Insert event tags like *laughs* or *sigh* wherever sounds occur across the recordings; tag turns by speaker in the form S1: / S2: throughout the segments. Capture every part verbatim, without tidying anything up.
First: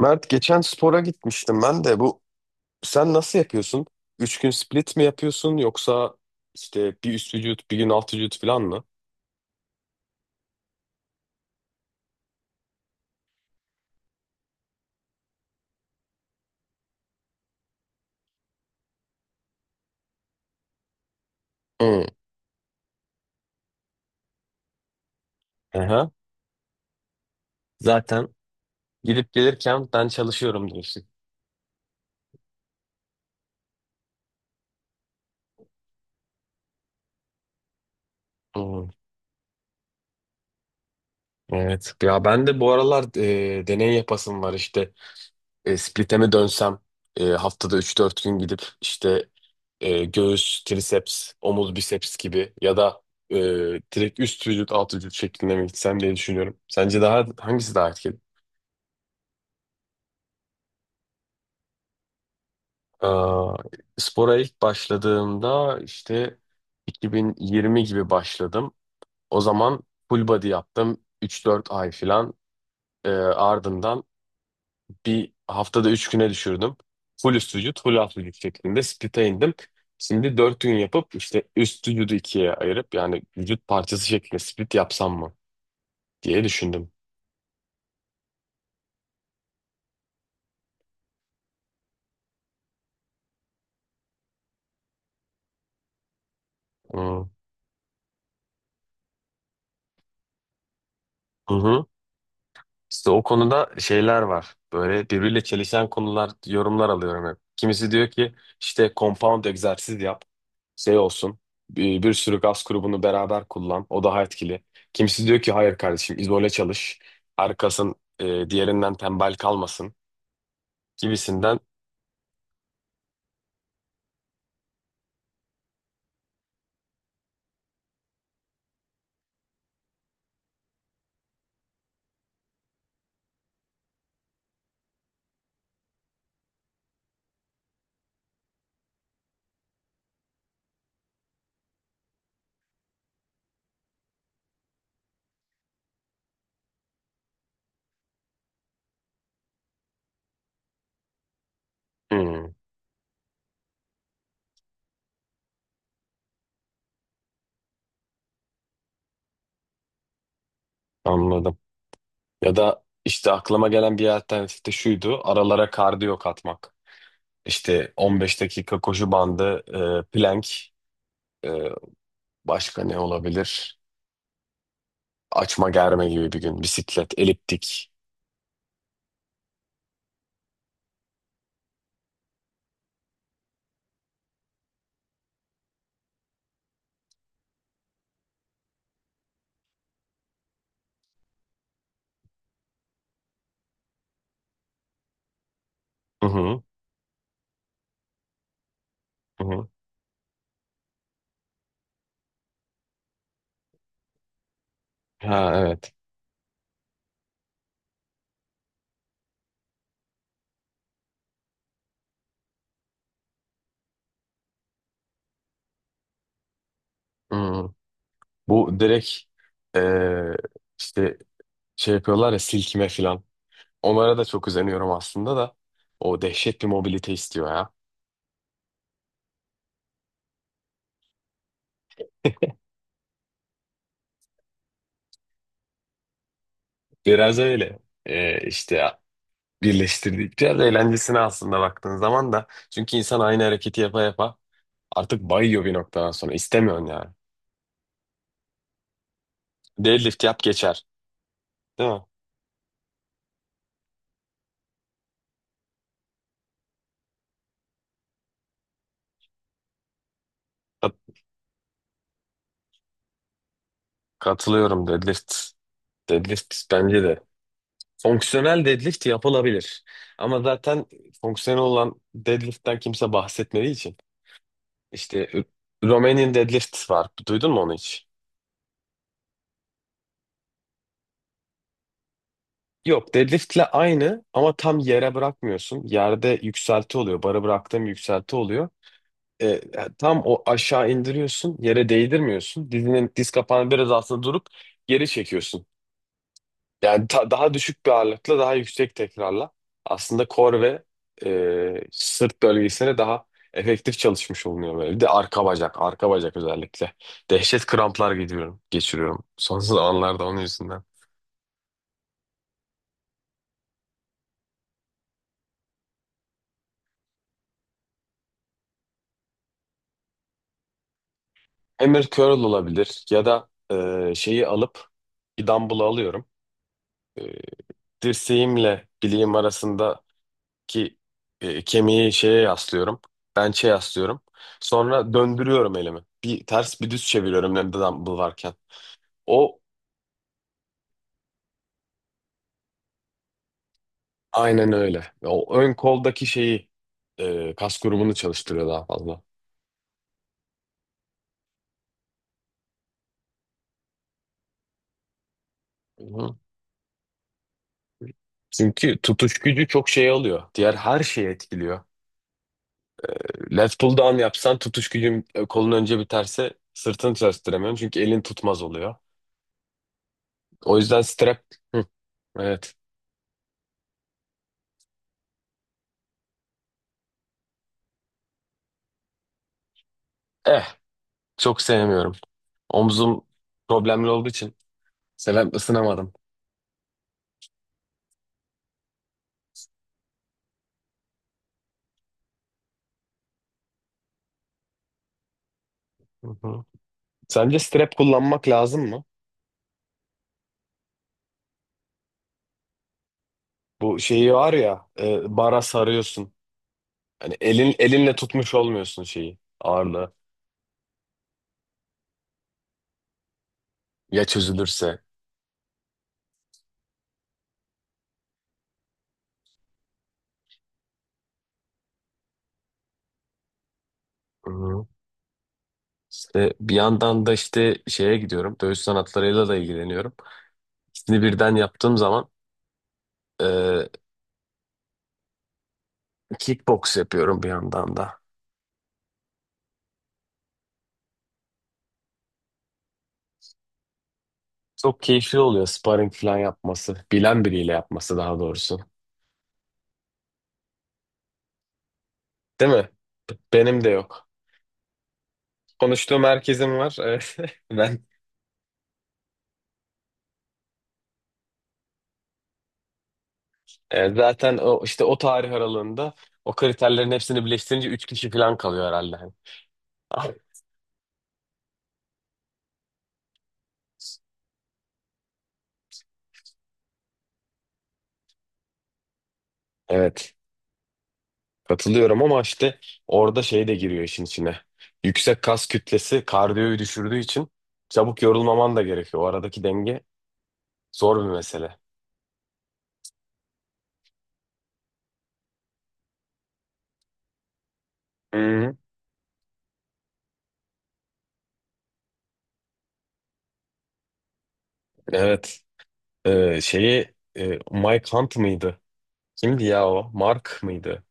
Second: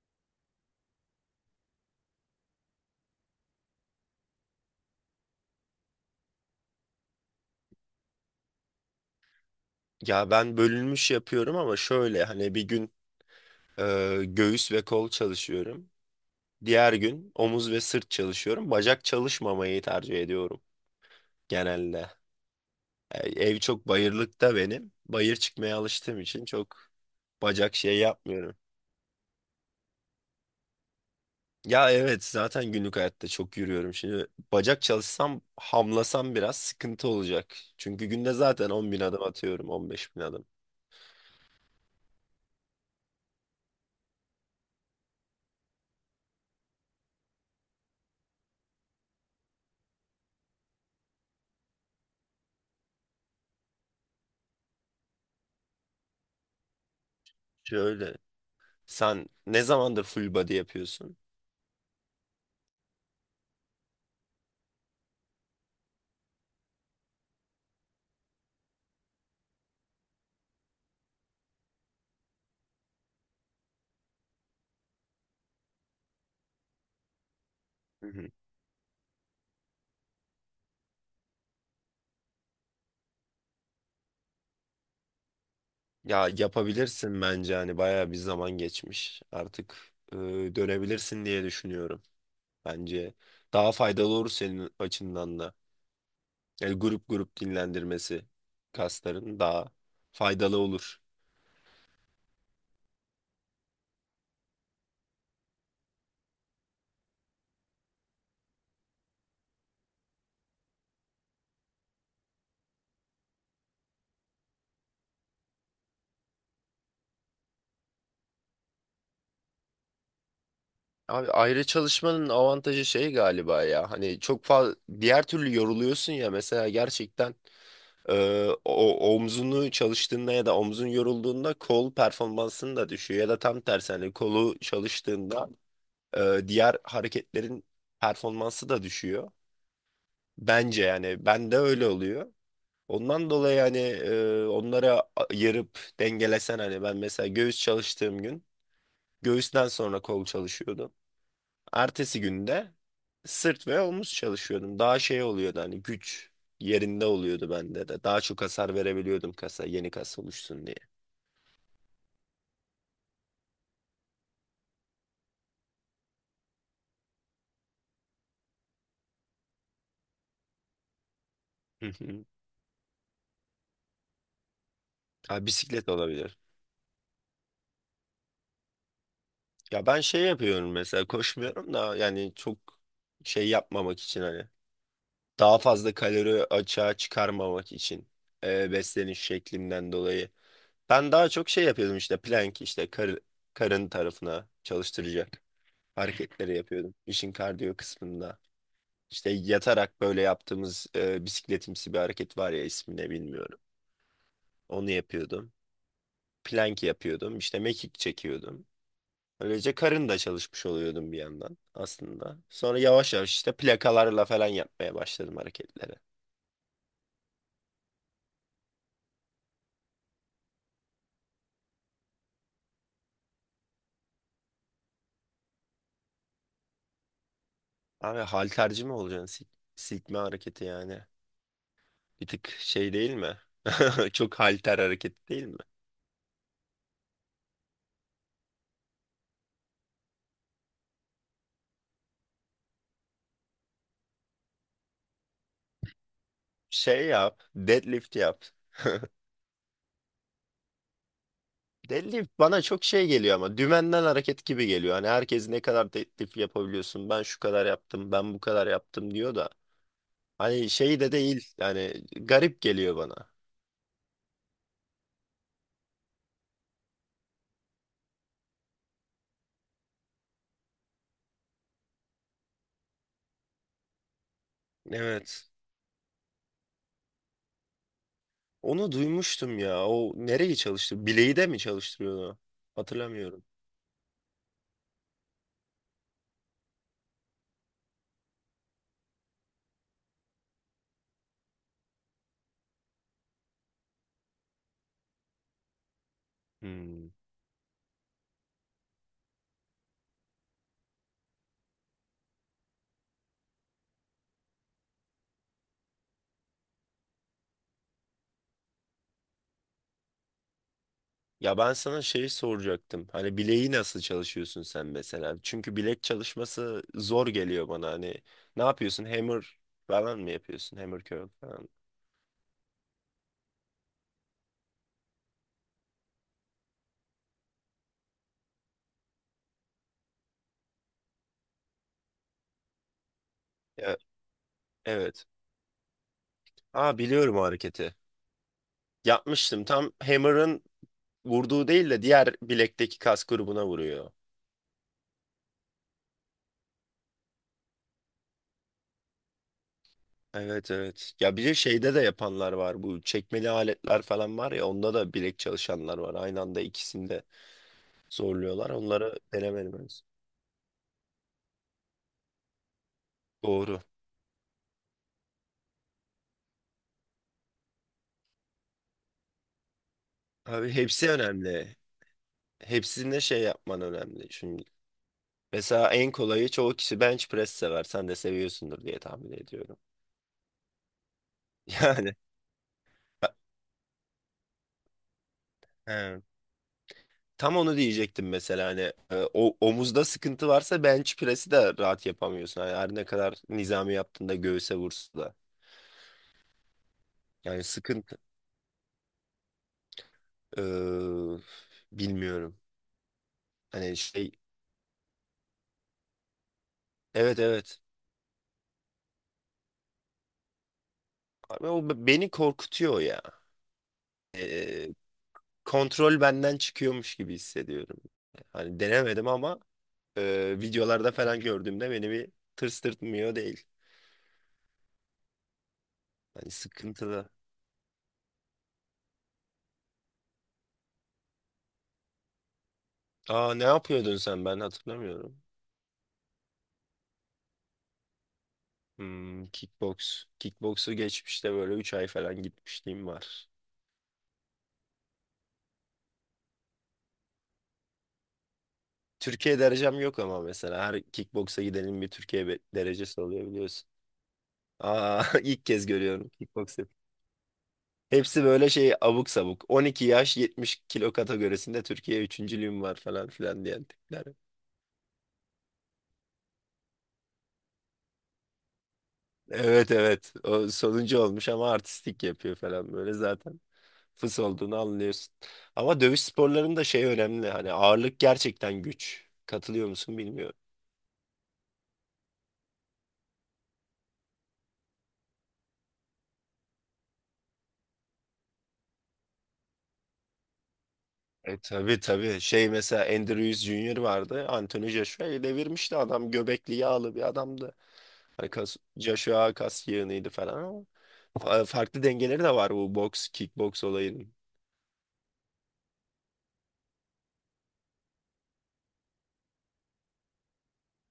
S1: Mert, geçen spora gitmiştim ben de bu. Sen nasıl yapıyorsun? Üç gün split mi yapıyorsun yoksa işte bir üst vücut bir gün alt vücut falan mı?
S2: Ya ben bölünmüş yapıyorum ama şöyle hani bir gün e, göğüs ve kol çalışıyorum. Diğer gün omuz ve sırt çalışıyorum. Bacak çalışmamayı tercih ediyorum
S1: Hı.
S2: genelde. E, ev çok bayırlıkta benim. Bayır çıkmaya
S1: Aha.
S2: alıştığım için çok bacak şey
S1: Zaten
S2: yapmıyorum.
S1: gidip gelirken ben çalışıyorum diyorsun.
S2: Ya evet zaten günlük hayatta çok yürüyorum. Şimdi bacak çalışsam hamlasam biraz sıkıntı olacak. Çünkü günde zaten
S1: Hı,
S2: 10 bin adım atıyorum, 15 bin adım.
S1: evet. Ya ben de bu aralar e, deney yapasım var işte. E, Split'e mi dönsem e, haftada üç dört gün gidip işte e, göğüs, triceps, omuz, biceps gibi ya da e, direkt üst vücut, alt vücut şeklinde mi gitsem diye düşünüyorum. Sence daha hangisi daha etkili?
S2: Şöyle, sen ne zamandır full body yapıyorsun?
S1: Aa, spora ilk başladığımda işte iki bin yirmi gibi başladım. O zaman full body yaptım üç dört ay falan. Ee, ardından bir haftada üç güne düşürdüm. Full üst vücut, full
S2: Hı
S1: alt
S2: hı.
S1: vücut şeklinde split'e indim. Şimdi dört gün yapıp işte üst vücudu ikiye ayırıp yani vücut parçası şeklinde split yapsam mı
S2: Ya
S1: diye düşündüm.
S2: yapabilirsin bence hani bayağı bir zaman geçmiş. Artık e, dönebilirsin diye düşünüyorum. Bence daha faydalı olur senin açından da. Yani grup
S1: Hı
S2: grup dinlendirmesi kasların daha faydalı olur.
S1: hı. Hı. İşte o konuda şeyler var. Böyle birbiriyle çelişen konular, yorumlar alıyorum hep. Kimisi diyor ki işte compound egzersiz yap, şey olsun. Bir, bir sürü gaz grubunu beraber kullan, o daha etkili. Kimisi diyor ki hayır kardeşim izole çalış. Arkasın e, diğerinden tembel kalmasın.
S2: Abi
S1: Gibisinden.
S2: ayrı çalışmanın avantajı şey galiba ya. Hani çok fazla diğer türlü yoruluyorsun ya mesela gerçekten. Ee, o omzunu çalıştığında ya da omzun yorulduğunda kol performansın da düşüyor, ya da tam tersi hani kolu çalıştığında e, diğer hareketlerin performansı da düşüyor. Bence yani ben de öyle oluyor. Ondan dolayı hani e, onlara ayırıp dengelesen, hani ben mesela göğüs çalıştığım gün göğüsten sonra kol çalışıyordum. Ertesi
S1: Hmm,
S2: günde sırt ve omuz çalışıyordum. Daha şey oluyordu hani, güç yerinde oluyordu bende de. Daha çok hasar verebiliyordum kasa, yeni kas oluşsun diye.
S1: anladım. Ya da işte aklıma gelen bir alternatif de şuydu. Aralara kardiyo katmak. İşte on beş dakika koşu bandı, e, plank, e,
S2: Hı hı.
S1: başka ne olabilir?
S2: Ha,
S1: Açma
S2: bisiklet
S1: germe gibi
S2: olabilir.
S1: bir gün. Bisiklet, eliptik.
S2: Ya ben şey yapıyorum mesela, koşmuyorum da yani çok şey yapmamak için hani, daha fazla kalori açığa çıkarmamak için e, besleniş şeklimden dolayı. Ben daha çok şey yapıyordum, işte plank, işte kar, karın tarafına çalıştıracak
S1: Hı
S2: hareketleri
S1: hı,
S2: yapıyordum işin kardiyo kısmında. İşte
S1: hı hı.
S2: yatarak böyle yaptığımız e, bisikletimsi bir hareket var ya, ismini bilmiyorum. Onu
S1: Ha,
S2: yapıyordum.
S1: evet.
S2: Plank yapıyordum. İşte mekik çekiyordum. Böylece karın da çalışmış oluyordum bir yandan aslında. Sonra yavaş yavaş işte plakalarla falan yapmaya başladım hareketleri.
S1: Hı. Bu direkt eee, işte şey yapıyorlar ya silkime falan. Onlara da çok özeniyorum aslında da. O dehşet bir mobilite istiyor ya.
S2: Abi halterci mi olacaksın? Sil silkme hareketi yani. Bir tık şey değil mi? *laughs* Çok halter hareketi değil mi?
S1: Biraz öyle. Eee işte birleştirdikçe biraz eğlencesine aslında baktığın zaman da. Çünkü insan aynı hareketi yapa yapa artık bayıyor bir noktadan sonra. İstemiyorsun
S2: Şey
S1: yani.
S2: yap. Deadlift yap.
S1: Deadlift yap geçer. Değil mi?
S2: Deli bana çok şey geliyor ama, dümenden hareket gibi geliyor. Hani herkes ne kadar teklif yapabiliyorsun? Ben şu kadar yaptım, ben bu kadar yaptım diyor da. Hani şey de
S1: Kat-
S2: değil. Yani garip geliyor bana.
S1: Katılıyorum deadlift. Deadlift bence de. Fonksiyonel deadlift yapılabilir. Ama zaten fonksiyonel olan deadlift'ten kimse bahsetmediği için. İşte
S2: Evet.
S1: Romanian deadlift var. Duydun mu onu hiç?
S2: Onu duymuştum ya. O nereye çalıştı? Bileği de mi çalıştırıyordu?
S1: Yok,
S2: Hatırlamıyorum.
S1: deadliftle aynı ama tam yere bırakmıyorsun. Yerde yükselti oluyor. Bara bıraktığım yükselti oluyor. E, e, tam o aşağı indiriyorsun. Yere değdirmiyorsun. Dizinin diz kapağını biraz altında durup geri çekiyorsun. Yani
S2: Hmm.
S1: ta- daha düşük bir ağırlıkla daha yüksek tekrarla aslında kor ve e, sırt bölgesine daha efektif çalışmış olunuyor böyle. Bir de arka bacak, arka bacak özellikle. Dehşet kramplar geçiriyorum, geçiriyorum son zamanlarda onun yüzünden.
S2: Ya ben sana şeyi soracaktım. Hani bileği nasıl çalışıyorsun sen mesela? Çünkü bilek çalışması zor geliyor bana. Hani ne yapıyorsun? Hammer falan mı yapıyorsun? Hammer curl falan.
S1: Hammer curl olabilir ya da e, şeyi alıp bir dumbbell alıyorum. E, dirseğimle bileğim arasındaki e, kemiği şeye yaslıyorum. Bench'e
S2: Ya,
S1: yaslıyorum. Sonra
S2: evet.
S1: döndürüyorum elimi. Bir ters bir
S2: Aa,
S1: düz
S2: biliyorum o
S1: çeviriyorum elimde
S2: hareketi.
S1: dumbbell varken. O
S2: Yapmıştım. Tam Hammer'ın vurduğu değil de diğer bilekteki kas grubuna vuruyor.
S1: aynen öyle. O ön koldaki şeyi e, kas grubunu çalıştırıyor daha fazla.
S2: Evet, evet. Ya bir de şeyde de yapanlar var. Bu çekmeli aletler falan var ya, onda da bilek çalışanlar var.
S1: Hı.
S2: Aynı anda ikisini de zorluyorlar.
S1: Çünkü
S2: Onları
S1: tutuş gücü
S2: denemedim
S1: çok
S2: henüz.
S1: şey alıyor. Diğer her şeyi etkiliyor. Left
S2: Doğru.
S1: pull down yapsan tutuş gücün e, kolun önce biterse sırtını çalıştıramıyorum. Çünkü elin tutmaz oluyor.
S2: Abi
S1: O yüzden
S2: hepsi
S1: strap.
S2: önemli.
S1: Hı, evet.
S2: Hepsinde şey yapman önemli. Şimdi mesela en kolayı, çoğu kişi bench press sever. Sen de seviyorsundur diye tahmin ediyorum.
S1: Eh, çok
S2: *laughs*
S1: sevmiyorum.
S2: Yani.
S1: Omzum problemli olduğu için seven ısınamadım.
S2: He. Tam onu diyecektim mesela hani e, o omuzda sıkıntı varsa bench press'i de rahat yapamıyorsun. Yani her ne kadar nizami yaptığında göğüse vursa da.
S1: Hı hı. Sence
S2: Yani
S1: strap
S2: sıkıntı
S1: kullanmak lazım mı?
S2: e, bilmiyorum. Hani
S1: Bu şeyi
S2: şey,
S1: var ya e, bara sarıyorsun. Yani
S2: evet
S1: elin
S2: evet.
S1: elinle tutmuş olmuyorsun şeyi ağırlığı.
S2: Abi o be- beni korkutuyor ya.
S1: Ya
S2: E,
S1: çözülürse.
S2: kontrol benden çıkıyormuş gibi hissediyorum. Hani denemedim ama e, videolarda falan gördüğümde beni bir tırstırtmıyor değil.
S1: Hı.
S2: Hani
S1: İşte bir yandan
S2: sıkıntılı.
S1: da işte şeye gidiyorum. Dövüş sanatlarıyla da ilgileniyorum. İkisini birden yaptığım zaman
S2: Aa, ne
S1: e,
S2: yapıyordun sen, ben hatırlamıyorum.
S1: kickbox yapıyorum bir yandan da.
S2: Hmm, kickbox. Kickboksu geçmişte böyle üç ay falan gitmişliğim var.
S1: Çok keyifli oluyor sparring falan yapması. Bilen biriyle yapması daha doğrusu.
S2: Türkiye derecem yok ama mesela her kickboksa gidenin bir Türkiye be-
S1: Değil mi?
S2: derecesi
S1: B-
S2: oluyor
S1: Benim
S2: biliyorsun.
S1: de yok.
S2: Aa, *laughs* ilk kez
S1: Konuştuğum
S2: görüyorum
S1: herkesin
S2: kickboksu.
S1: var. *laughs* Evet. Ben
S2: Hepsi böyle şey, abuk sabuk. On iki yaş yetmiş kilo kategorisinde Türkiye üçüncülüğüm var falan filan diyen
S1: e,
S2: tipler.
S1: zaten o işte o tarih aralığında o kriterlerin hepsini birleştirince üç kişi falan kalıyor herhalde.
S2: Evet, evet.
S1: *laughs*
S2: O sonuncu olmuş ama artistik yapıyor falan böyle zaten. Fıs olduğunu anlıyorsun. Ama dövüş sporlarında şey önemli. Hani ağırlık gerçekten güç. Katılıyor musun
S1: Evet.
S2: bilmiyorum.
S1: Katılıyorum ama işte orada şey de giriyor işin içine. Yüksek kas kütlesi kardiyoyu düşürdüğü için çabuk yorulmaman da gerekiyor. O aradaki denge zor bir
S2: E
S1: mesele.
S2: tabii, tabii. Şey mesela, Andrews Junior vardı. Anthony Joshua'yı devirmişti adam. Göbekli, yağlı bir adamdı. Hani
S1: Hı-hı.
S2: kas, Joshua kas yığınıydı falan ama fa- farklı dengeleri de var bu boks, kickboks olayının.
S1: Evet. Ee, şeyi e, Mike Hunt mıydı? Kimdi ya o? Mark mıydı?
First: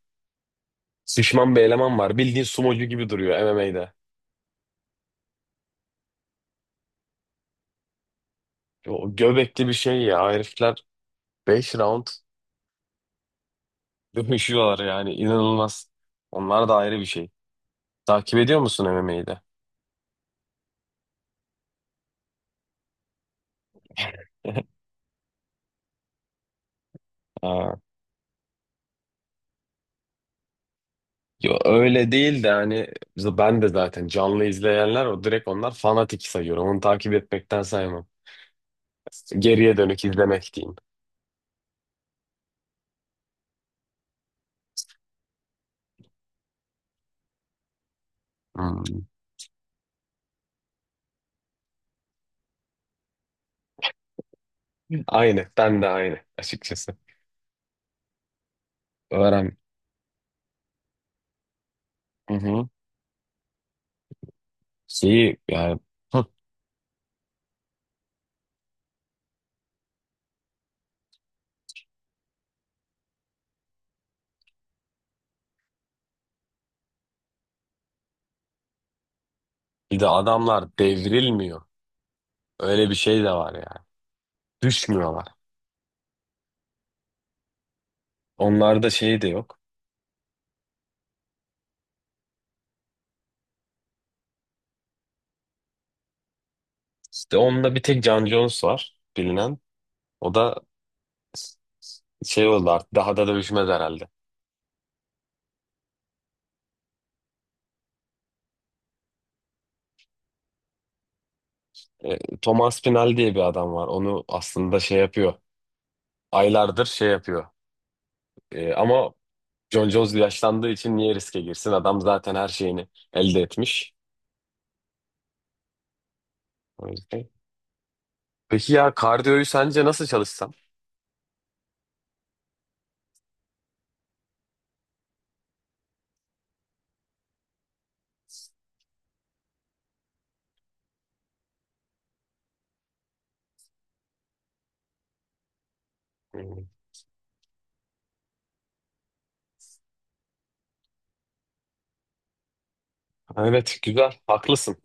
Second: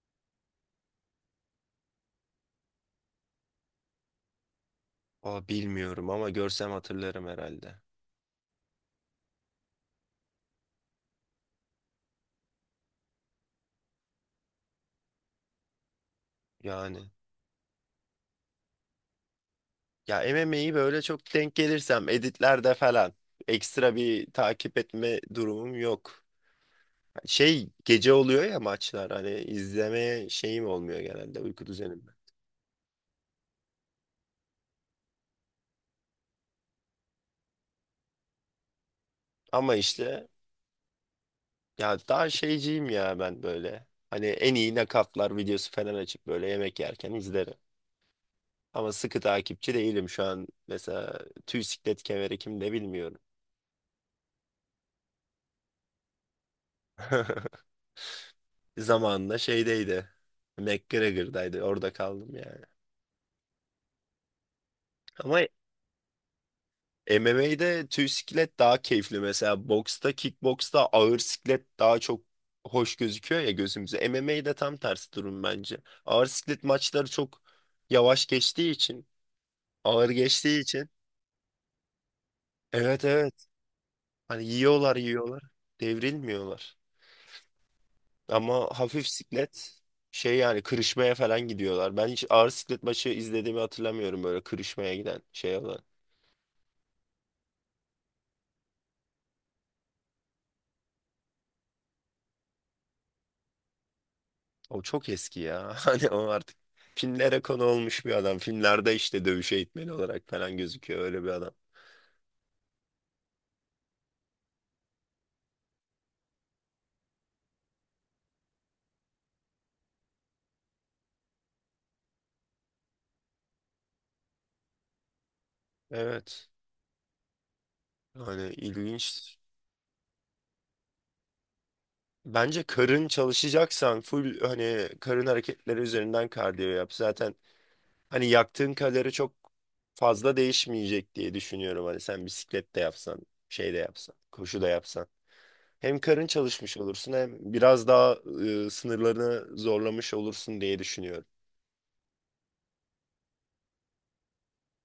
S1: Şişman bir eleman var. Bildiğin sumocu gibi duruyor M M A'de.
S2: Aa, bilmiyorum ama görsem hatırlarım herhalde.
S1: O göbekli bir şey ya. Herifler beş round *laughs* dövüşüyorlar yani. İnanılmaz. Onlar da ayrı bir
S2: Yani
S1: şey. Takip ediyor musun M M A'de?
S2: ya M M A'yi böyle çok denk gelirsem editlerde falan, ekstra bir takip etme durumum yok. Şey
S1: *laughs*
S2: gece oluyor ya maçlar, hani izlemeye şeyim olmuyor genelde
S1: Yo,
S2: uyku
S1: öyle
S2: düzenimde.
S1: değil de hani z- ben de zaten canlı izleyenler o direkt onlar fanatik sayıyorum. Onu takip etmekten saymam.
S2: Ama
S1: Geriye dönük
S2: işte,
S1: izlemek diyeyim.
S2: ya daha şeyciyim ya ben böyle. Hani en iyi nakaflar videosu falan açıp böyle yemek yerken izlerim. Ama
S1: Hmm.
S2: sıkı takipçi değilim şu an. Mesela tüy siklet kemeri kimde bilmiyorum.
S1: Aynı. Ben de aynı açıkçası.
S2: *laughs* Zamanında
S1: Öğren.
S2: şeydeydi. McGregor'daydı. Orada
S1: Hı
S2: kaldım yani.
S1: hı. Şeyi
S2: Ama
S1: yani hı.
S2: M M A'de tüy siklet daha keyifli. Mesela boksta, kickboksta ağır siklet daha çok hoş gözüküyor ya gözümüze. M M A'de tam tersi durum bence. Ağır siklet maçları çok yavaş geçtiği için,
S1: Bir de
S2: ağır geçtiği
S1: adamlar
S2: için.
S1: devrilmiyor. Öyle bir
S2: Evet,
S1: şey de
S2: evet.
S1: var yani.
S2: Hani yiyorlar
S1: Düşmüyorlar.
S2: yiyorlar. Devrilmiyorlar. Ama
S1: Onlarda
S2: hafif
S1: şey de yok.
S2: siklet şey yani, kırışmaya falan gidiyorlar. Ben hiç ağır siklet maçı izlediğimi hatırlamıyorum böyle kırışmaya giden şey olan.
S1: İşte onda bir tek Jon Jones var bilinen. O da şey oldu artık daha da dövüşmez herhalde.
S2: O çok eski ya. *laughs* Hani o artık filmlere konu olmuş bir adam. Filmlerde işte dövüş eğitmeni olarak falan gözüküyor öyle bir adam.
S1: E, Thomas Pinal diye bir adam var. Onu aslında şey yapıyor. Aylardır şey yapıyor. E, ama John Jones yaşlandığı için niye riske girsin? Adam zaten her şeyini elde etmiş.
S2: Evet.
S1: O yüzden.
S2: Hani
S1: Peki ya
S2: ilginç.
S1: kardiyoyu sence nasıl çalışsam?
S2: Bence karın çalışacaksan full, hani karın hareketleri üzerinden kardiyo yap. Zaten hani yaktığın kalori çok fazla değişmeyecek diye düşünüyorum. Hani sen bisiklet de yapsan, şey de yapsan, koşu da yapsan, hem karın
S1: Hmm.
S2: çalışmış olursun hem biraz daha e, sınırlarını zorlamış olursun diye düşünüyorum.
S1: Evet, güzel haklısın.